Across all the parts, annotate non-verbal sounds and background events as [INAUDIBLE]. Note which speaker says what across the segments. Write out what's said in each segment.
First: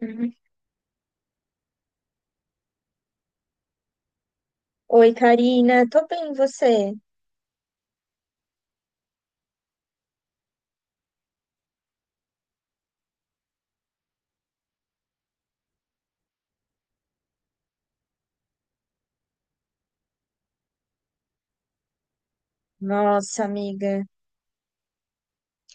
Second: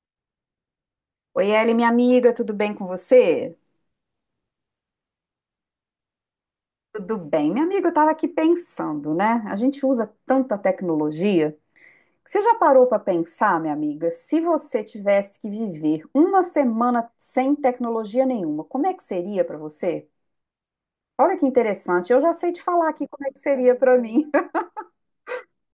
Speaker 1: Uhum.
Speaker 2: Oi, Eli, minha amiga, tudo bem com você?
Speaker 1: Oi, Karina. Tô bem, e você?
Speaker 2: Tudo bem. Minha amiga, eu estava aqui pensando, né? A gente usa tanta tecnologia que Você já parou para pensar, minha amiga, se você tivesse que viver uma semana sem tecnologia nenhuma, como é que seria para você? Olha que interessante, eu já sei te falar aqui como é que
Speaker 1: Nossa,
Speaker 2: seria para
Speaker 1: amiga.
Speaker 2: mim. [LAUGHS]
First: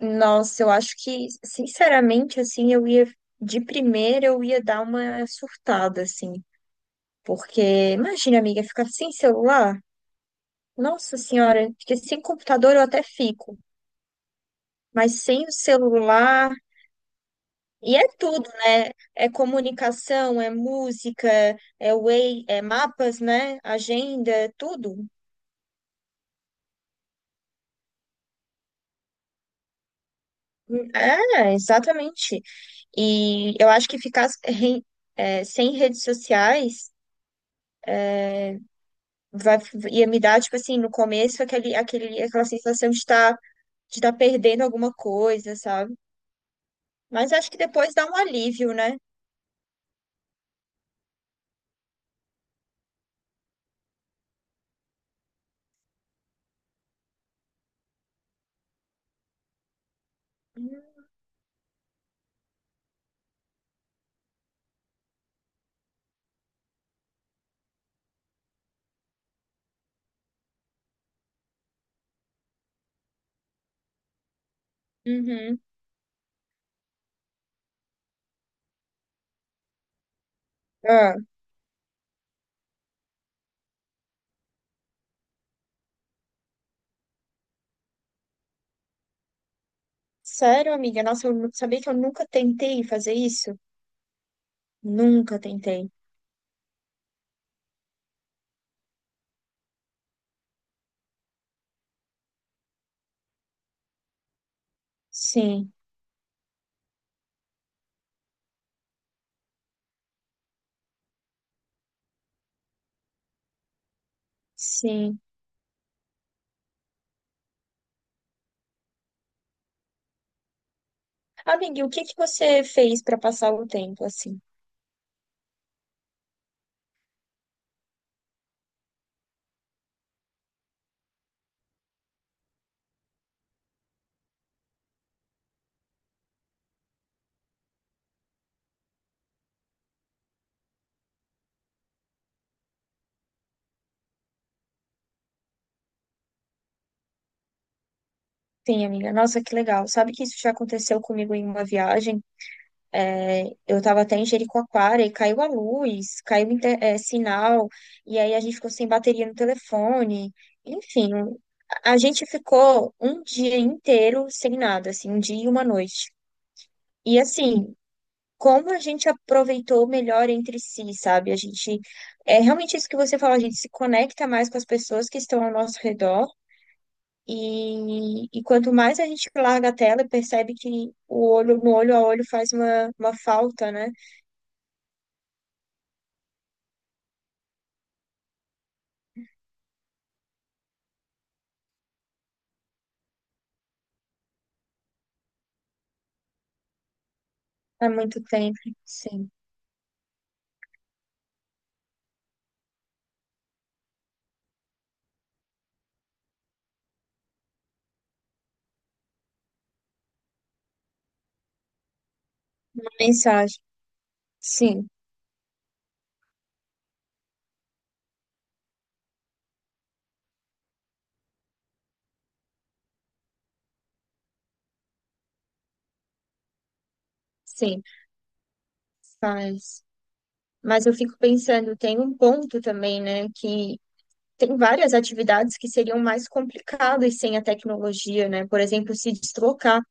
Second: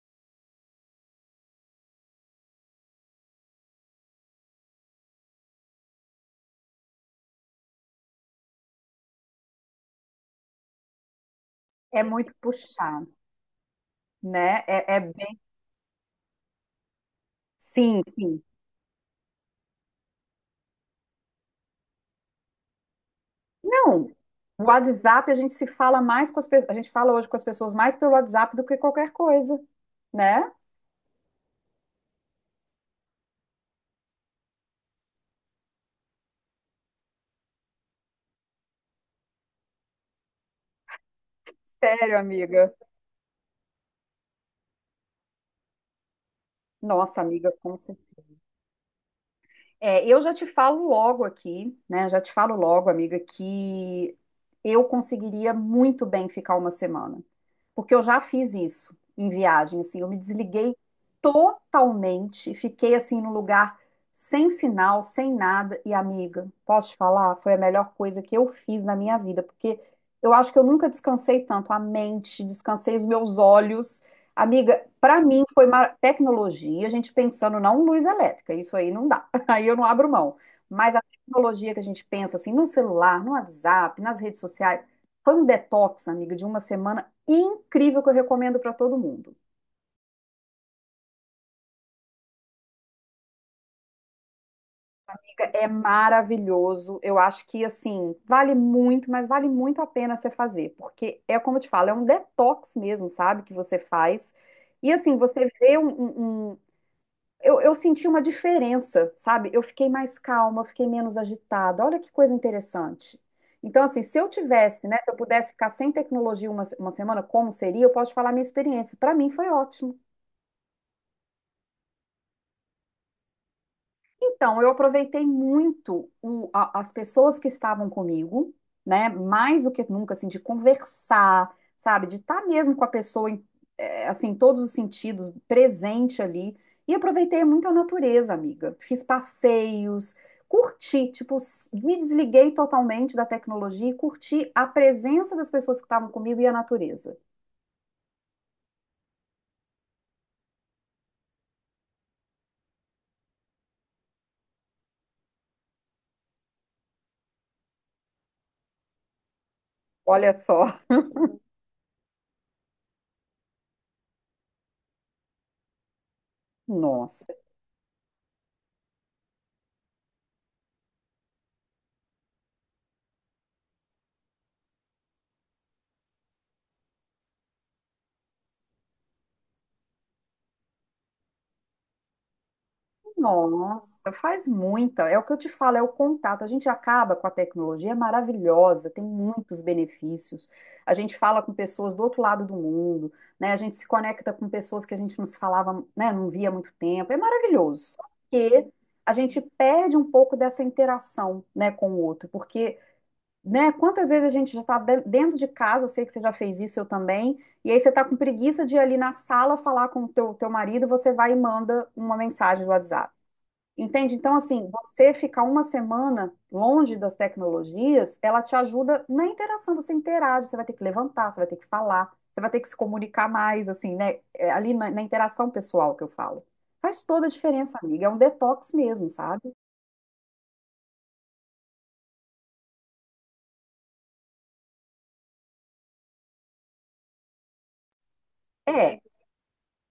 Speaker 1: Nossa, eu acho que, sinceramente, assim, eu ia, de primeira, eu ia dar uma surtada, assim. Porque, imagina, amiga, ficar sem celular. Nossa senhora, porque
Speaker 2: É
Speaker 1: sem
Speaker 2: muito
Speaker 1: computador eu até
Speaker 2: puxado,
Speaker 1: fico,
Speaker 2: né? É
Speaker 1: mas
Speaker 2: bem...
Speaker 1: sem o celular. E
Speaker 2: Sim,
Speaker 1: é
Speaker 2: sim.
Speaker 1: tudo, né? É comunicação, é música, é Way, é mapas, né?
Speaker 2: Não,
Speaker 1: Agenda, é
Speaker 2: o
Speaker 1: tudo.
Speaker 2: WhatsApp a gente se fala mais com as pessoas, a gente fala hoje com as pessoas mais pelo WhatsApp do que qualquer coisa, né?
Speaker 1: É, exatamente. E eu acho que é, sem redes sociais vai, ia me dar, tipo assim, no começo,
Speaker 2: Sério,
Speaker 1: aquela
Speaker 2: amiga.
Speaker 1: sensação de estar de tá perdendo alguma coisa, sabe?
Speaker 2: Nossa,
Speaker 1: Mas acho
Speaker 2: amiga,
Speaker 1: que
Speaker 2: como
Speaker 1: depois
Speaker 2: se...
Speaker 1: dá um alívio, né?
Speaker 2: É, eu já te falo logo aqui, né? Já te falo logo, amiga, que eu conseguiria muito bem ficar uma semana, porque eu já fiz isso em viagem, assim, eu me desliguei totalmente, fiquei assim no lugar sem sinal, sem nada, e amiga, posso te falar, foi a melhor coisa que eu fiz na minha vida, porque eu acho que eu nunca descansei tanto a mente, descansei os meus olhos. Amiga, para mim
Speaker 1: Uhum.
Speaker 2: foi tecnologia, a gente pensando não em luz elétrica, isso aí não dá, [LAUGHS] aí eu não abro mão. Mas a
Speaker 1: Ah,
Speaker 2: tecnologia que a gente pensa assim, no celular, no WhatsApp, nas redes sociais, foi um detox, amiga, de uma semana incrível que eu recomendo para todo mundo.
Speaker 1: sério, amiga? Nossa, sabia que eu nunca tentei fazer isso? Nunca
Speaker 2: É
Speaker 1: tentei.
Speaker 2: maravilhoso. Eu acho que assim, vale muito, mas vale muito a pena você fazer, porque é como eu te falo, é um detox mesmo, sabe, que você faz. E assim, você
Speaker 1: Sim,
Speaker 2: vê eu senti uma diferença, sabe? Eu fiquei mais calma, eu fiquei menos agitada. Olha que coisa interessante. Então, assim, se eu tivesse, né, se eu
Speaker 1: sim.
Speaker 2: pudesse ficar sem tecnologia uma semana, como seria? Eu posso te falar a minha experiência. Para mim foi ótimo.
Speaker 1: Amiga, e o que que você fez para passar o tempo assim?
Speaker 2: Então, eu aproveitei muito as pessoas que estavam comigo, né? Mais do que nunca, assim, de conversar, sabe? De estar mesmo com a pessoa, em, assim, em todos os sentidos, presente ali. E aproveitei muito a natureza, amiga. Fiz passeios, curti, tipo, me desliguei totalmente da tecnologia e curti a presença das pessoas que estavam comigo e a natureza.
Speaker 1: Sim, amiga. Nossa, que legal. Sabe que isso já aconteceu comigo em uma viagem? É, eu estava até em Jericoacoara e caiu a luz, é, sinal, e aí a gente ficou sem bateria no telefone.
Speaker 2: Olha só, [LAUGHS]
Speaker 1: Enfim, a gente ficou um dia inteiro sem nada, assim, um dia e uma noite. E
Speaker 2: nossa.
Speaker 1: assim, como a gente aproveitou melhor entre si, sabe? É realmente isso que você falou, a gente se conecta mais com as pessoas que estão ao nosso redor. E quanto mais a gente larga a tela, percebe que o olho no olho a olho faz uma falta, né?
Speaker 2: Nossa, faz muita. É o que eu te falo, é o contato. A gente acaba com a tecnologia, é maravilhosa, tem muitos benefícios. A gente fala com pessoas do outro lado do mundo, né? A gente se conecta com pessoas que a gente não se falava, né? Não via há muito tempo. É
Speaker 1: Há
Speaker 2: maravilhoso. Só
Speaker 1: muito tempo,
Speaker 2: que a
Speaker 1: sim.
Speaker 2: gente perde um pouco dessa interação, né, com o outro, porque, né? Quantas vezes a gente já está dentro de casa? Eu sei que você já fez isso, eu também. E aí você tá com preguiça de ir ali na sala falar com o teu marido, você vai e manda uma mensagem do
Speaker 1: Uma
Speaker 2: WhatsApp.
Speaker 1: mensagem,
Speaker 2: Entende? Então, assim,
Speaker 1: sim,
Speaker 2: você ficar uma semana longe das tecnologias, ela te ajuda na interação, você interage, você vai ter que levantar, você vai ter que falar, você vai ter que se comunicar mais, assim, né? É ali na interação pessoal que eu falo. Faz toda a diferença,
Speaker 1: sim,
Speaker 2: amiga. É um detox mesmo, sabe?
Speaker 1: faz. Mas eu fico pensando, tem um ponto também, né, que tem várias atividades que seriam mais complicadas sem a tecnologia, né? Por exemplo,
Speaker 2: É,
Speaker 1: se deslocar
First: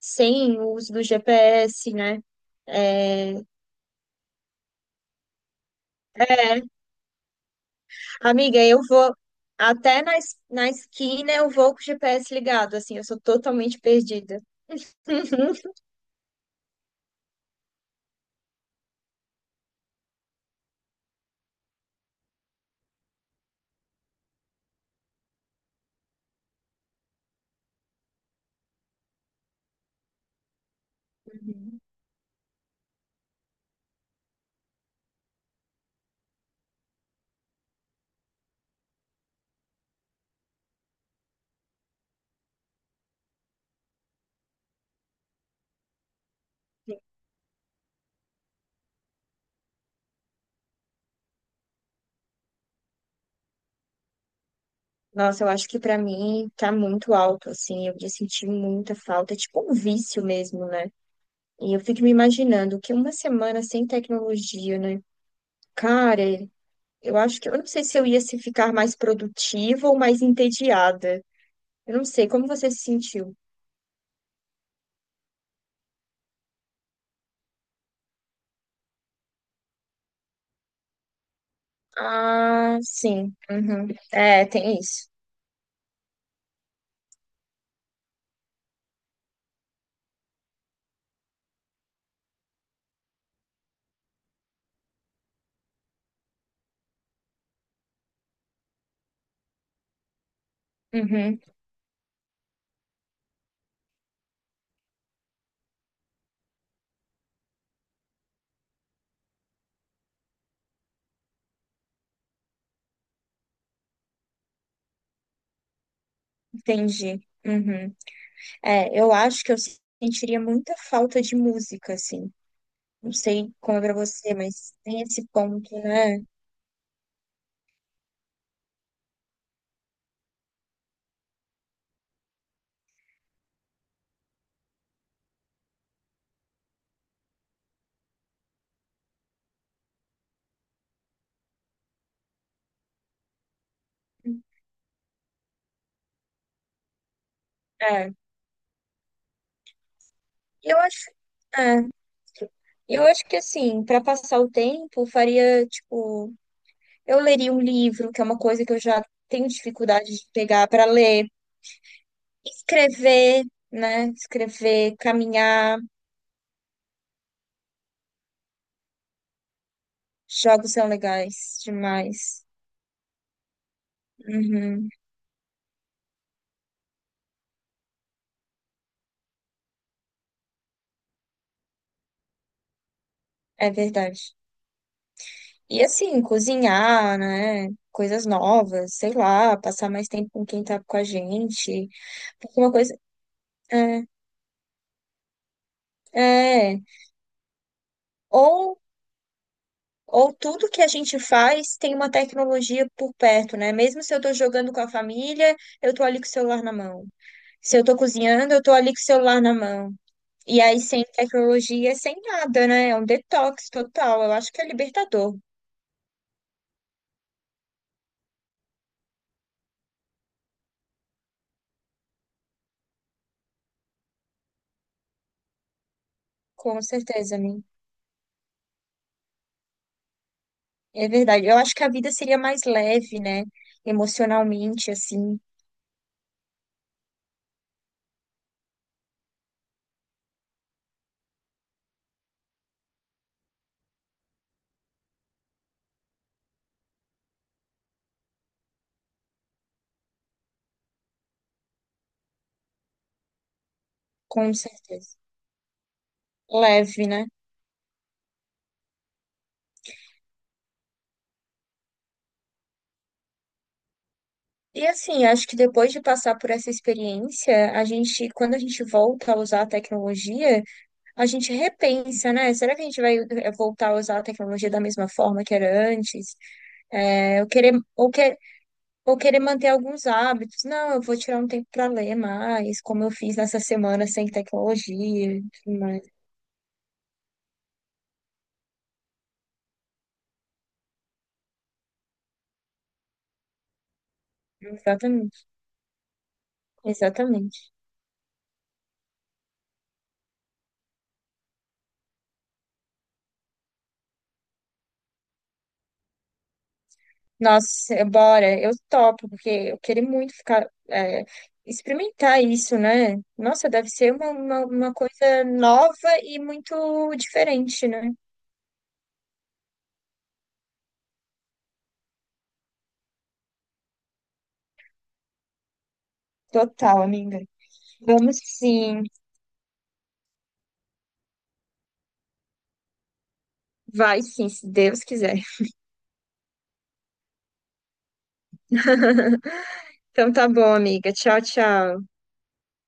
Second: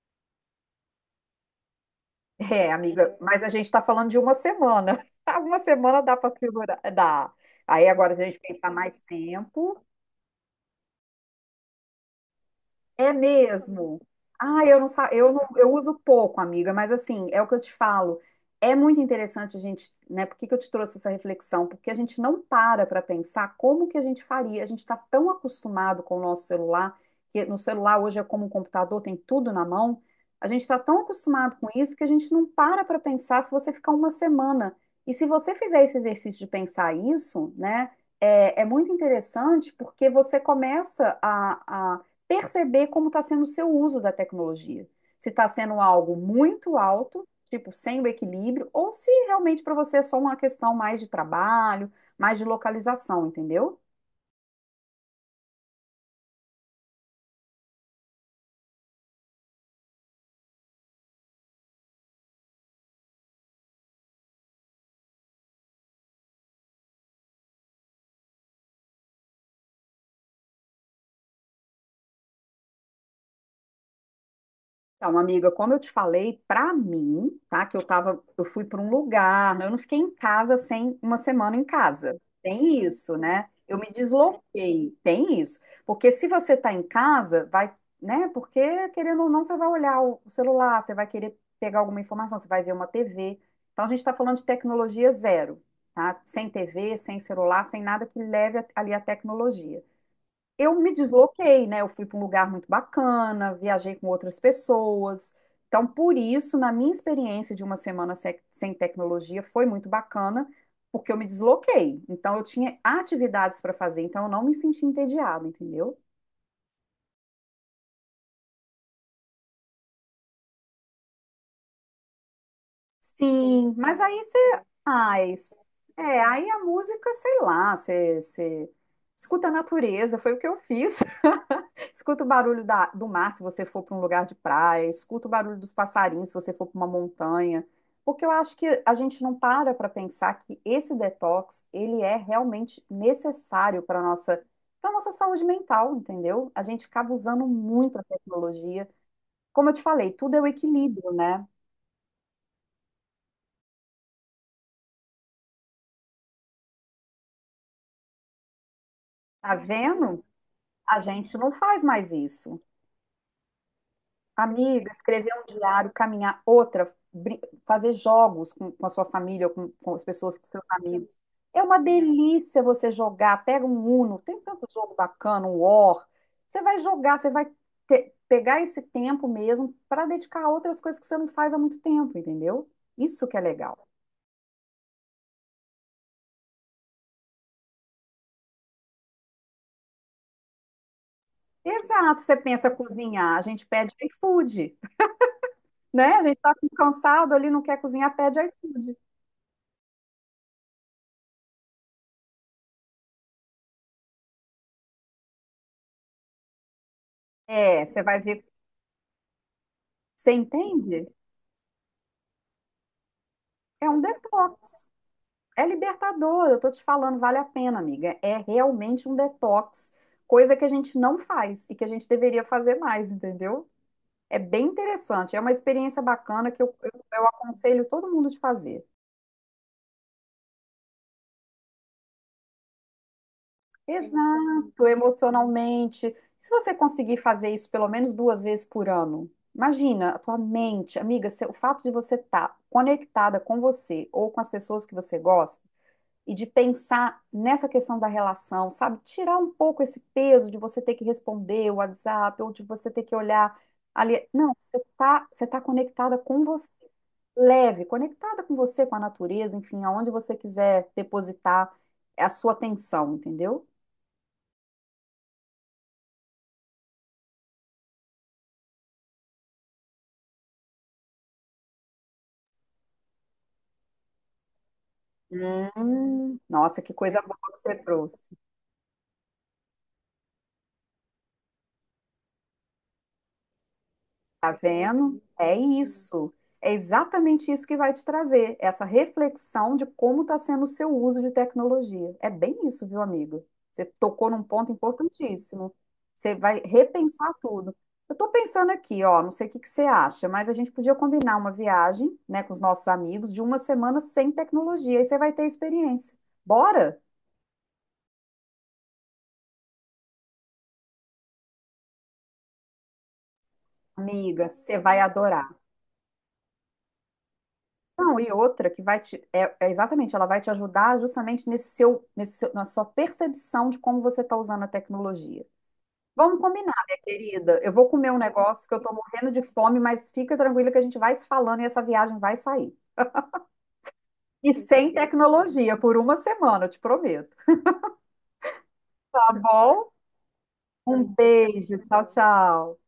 Speaker 1: sem o uso do GPS, né?
Speaker 2: amiga,
Speaker 1: É,
Speaker 2: mas a gente está falando de uma semana. [LAUGHS] Uma semana dá para
Speaker 1: é,
Speaker 2: figurar, dá. Aí agora, se a gente
Speaker 1: amiga,
Speaker 2: pensar
Speaker 1: eu
Speaker 2: mais
Speaker 1: vou
Speaker 2: tempo.
Speaker 1: até na esquina eu vou com o GPS ligado, assim, eu
Speaker 2: É
Speaker 1: sou totalmente
Speaker 2: mesmo.
Speaker 1: perdida.
Speaker 2: Ah, eu não, eu
Speaker 1: [LAUGHS]
Speaker 2: uso pouco, amiga, mas assim, é o que eu te falo. É muito interessante a gente, né? Por que que eu te trouxe essa reflexão? Porque a gente não para para pensar como que a gente faria. A gente está tão acostumado com o nosso celular, que no celular hoje é como um computador, tem tudo na mão. A gente está tão acostumado com isso que a gente não para para pensar se você ficar uma semana. E se você fizer esse exercício de pensar isso, né? É muito interessante porque você começa a perceber como está sendo o seu uso da tecnologia. Se está sendo algo muito alto, tipo, sem o equilíbrio, ou se realmente para você é só uma questão mais de trabalho, mais de localização, entendeu?
Speaker 1: Nossa, eu acho que pra mim tá muito alto, assim. Eu ia sentir muita falta, é tipo um vício mesmo, né? E eu fico me imaginando que uma semana sem tecnologia, né? Cara, eu acho que eu não sei se eu ia se ficar mais produtiva ou mais entediada. Eu não sei, como você se sentiu?
Speaker 2: Então, amiga, como eu te falei, pra mim, tá? Que eu tava, eu fui pra um lugar, eu não fiquei em casa sem uma semana em casa.
Speaker 1: Ah,
Speaker 2: Tem isso,
Speaker 1: sim.
Speaker 2: né? Eu
Speaker 1: Uhum.
Speaker 2: me
Speaker 1: É, tem
Speaker 2: desloquei,
Speaker 1: isso.
Speaker 2: tem isso. Porque se você tá em casa, vai, né? Porque querendo ou não, você vai olhar o celular, você vai querer pegar alguma informação, você vai ver uma TV. Então, a gente tá falando de tecnologia zero, tá? Sem TV, sem celular, sem nada que leve ali a tecnologia. Eu me
Speaker 1: Uhum.
Speaker 2: desloquei, né? Eu fui para um lugar muito bacana, viajei com outras pessoas. Então, por isso, na minha experiência de uma semana sem tecnologia, foi muito bacana, porque eu me desloquei. Então, eu tinha atividades para fazer, então eu não me senti entediada, entendeu?
Speaker 1: Entendi. Uhum. É, eu acho que eu sentiria muita falta de música, assim. Não sei
Speaker 2: Sim,
Speaker 1: como é pra
Speaker 2: mas aí
Speaker 1: você,
Speaker 2: você.
Speaker 1: mas tem esse
Speaker 2: Ai,
Speaker 1: ponto, né?
Speaker 2: é, aí a música, sei lá, você escuta a natureza, foi o que eu fiz. [LAUGHS] Escuta o barulho do mar se você for para um lugar de praia, escuta o barulho dos passarinhos se você for para uma montanha, porque eu acho que a gente não para para pensar que esse detox, ele é realmente necessário para nossa saúde mental, entendeu? A gente acaba usando muito a
Speaker 1: É,
Speaker 2: tecnologia. Como eu te falei, tudo é o
Speaker 1: eu acho,
Speaker 2: equilíbrio, né?
Speaker 1: é, eu acho que assim, para passar o tempo, faria tipo, eu leria um livro, que é uma coisa que eu já tenho
Speaker 2: Tá
Speaker 1: dificuldade
Speaker 2: vendo?
Speaker 1: de pegar para
Speaker 2: A
Speaker 1: ler,
Speaker 2: gente não faz mais isso.
Speaker 1: escrever, né?
Speaker 2: Amiga,
Speaker 1: Escrever,
Speaker 2: escrever um
Speaker 1: caminhar,
Speaker 2: diário, caminhar, outra, fazer jogos com a sua família, ou com as pessoas, com seus
Speaker 1: jogos são
Speaker 2: amigos.
Speaker 1: legais
Speaker 2: É uma
Speaker 1: demais.
Speaker 2: delícia você jogar. Pega um Uno, tem tanto
Speaker 1: Uhum,
Speaker 2: jogo bacana, um War. Você vai jogar, você vai pegar esse tempo mesmo para dedicar a outras coisas que você não faz há muito tempo, entendeu? Isso que é
Speaker 1: é
Speaker 2: legal.
Speaker 1: verdade. E assim, cozinhar, né? Coisas novas, sei lá, passar mais tempo com quem tá com a gente.
Speaker 2: Exato, você
Speaker 1: Porque
Speaker 2: pensa
Speaker 1: uma coisa.
Speaker 2: cozinhar, a gente pede
Speaker 1: É,
Speaker 2: iFood, né? A gente tá
Speaker 1: é.
Speaker 2: cansado ali, não quer cozinhar, pede
Speaker 1: Ou
Speaker 2: iFood.
Speaker 1: Ou tudo que a gente faz tem uma tecnologia por perto, né? Mesmo se eu tô jogando com a família, eu tô ali com o celular na mão. Se eu
Speaker 2: É,
Speaker 1: tô
Speaker 2: você vai ver,
Speaker 1: cozinhando, eu tô ali com o celular na mão.
Speaker 2: você
Speaker 1: E aí, sem
Speaker 2: entende?
Speaker 1: tecnologia, sem nada, né? É um detox
Speaker 2: É um
Speaker 1: total. Eu acho que é
Speaker 2: detox.
Speaker 1: libertador,
Speaker 2: É libertador, eu tô te falando, vale a pena, amiga. É realmente um detox, coisa que a gente não faz e que a gente deveria fazer mais, entendeu? É bem interessante, é uma experiência bacana que eu,
Speaker 1: com
Speaker 2: eu
Speaker 1: certeza, mim.
Speaker 2: aconselho todo mundo de fazer.
Speaker 1: É verdade. Eu acho que a vida seria mais leve, né?
Speaker 2: Exato,
Speaker 1: Emocionalmente, assim,
Speaker 2: emocionalmente. Se você conseguir fazer isso pelo menos duas vezes por ano, imagina a tua mente, amiga, o fato de você estar conectada com você ou com as pessoas que você gosta e de pensar nessa questão da relação, sabe? Tirar um pouco esse peso de você ter que responder o WhatsApp ou de você ter que olhar ali. Não,
Speaker 1: com
Speaker 2: você
Speaker 1: certeza.
Speaker 2: tá, você tá conectada com você,
Speaker 1: Leve, né?
Speaker 2: leve, conectada com você, com a natureza, enfim, aonde você quiser depositar a sua atenção, entendeu?
Speaker 1: E assim, acho que depois de passar por essa experiência, quando a gente volta a usar a tecnologia, a gente repensa, né? Será que a gente vai voltar a usar a tecnologia da mesma forma que era antes?
Speaker 2: Nossa, que coisa boa
Speaker 1: É, eu
Speaker 2: que você
Speaker 1: querer, ou,
Speaker 2: trouxe.
Speaker 1: que, ou querer manter alguns hábitos. Não, eu vou tirar um tempo para ler mais, como eu fiz nessa semana sem
Speaker 2: Tá vendo?
Speaker 1: tecnologia e
Speaker 2: É
Speaker 1: tudo mais.
Speaker 2: isso. É exatamente isso que vai te trazer, essa reflexão de como está sendo o seu uso de tecnologia. É bem isso, viu, amigo? Você tocou num ponto
Speaker 1: Exatamente,
Speaker 2: importantíssimo. Você vai repensar
Speaker 1: exatamente.
Speaker 2: tudo. Eu estou pensando aqui, ó, não sei o que que você acha, mas a gente podia combinar uma viagem, né, com os nossos amigos de uma semana sem tecnologia, aí você vai ter experiência. Bora?
Speaker 1: Nossa, bora, eu topo, porque eu queria muito ficar, eh, experimentar isso, né? Nossa, deve ser
Speaker 2: Amiga, você
Speaker 1: uma
Speaker 2: vai
Speaker 1: coisa
Speaker 2: adorar.
Speaker 1: nova e muito diferente, né?
Speaker 2: Não, e outra que vai te. É exatamente, ela vai te ajudar justamente na sua percepção de como você está usando a tecnologia. Vamos combinar, minha
Speaker 1: Total, amiga.
Speaker 2: querida. Eu vou comer um
Speaker 1: Vamos
Speaker 2: negócio que eu estou
Speaker 1: sim.
Speaker 2: morrendo de fome, mas fica tranquila que a gente vai se falando e essa viagem vai sair.
Speaker 1: Vai sim,
Speaker 2: E
Speaker 1: se
Speaker 2: sem
Speaker 1: Deus quiser.
Speaker 2: tecnologia, por uma semana, eu te prometo. Tá bom?
Speaker 1: [LAUGHS] Então tá bom,
Speaker 2: Um
Speaker 1: amiga. Tchau,
Speaker 2: beijo.
Speaker 1: tchau.
Speaker 2: Tchau, tchau.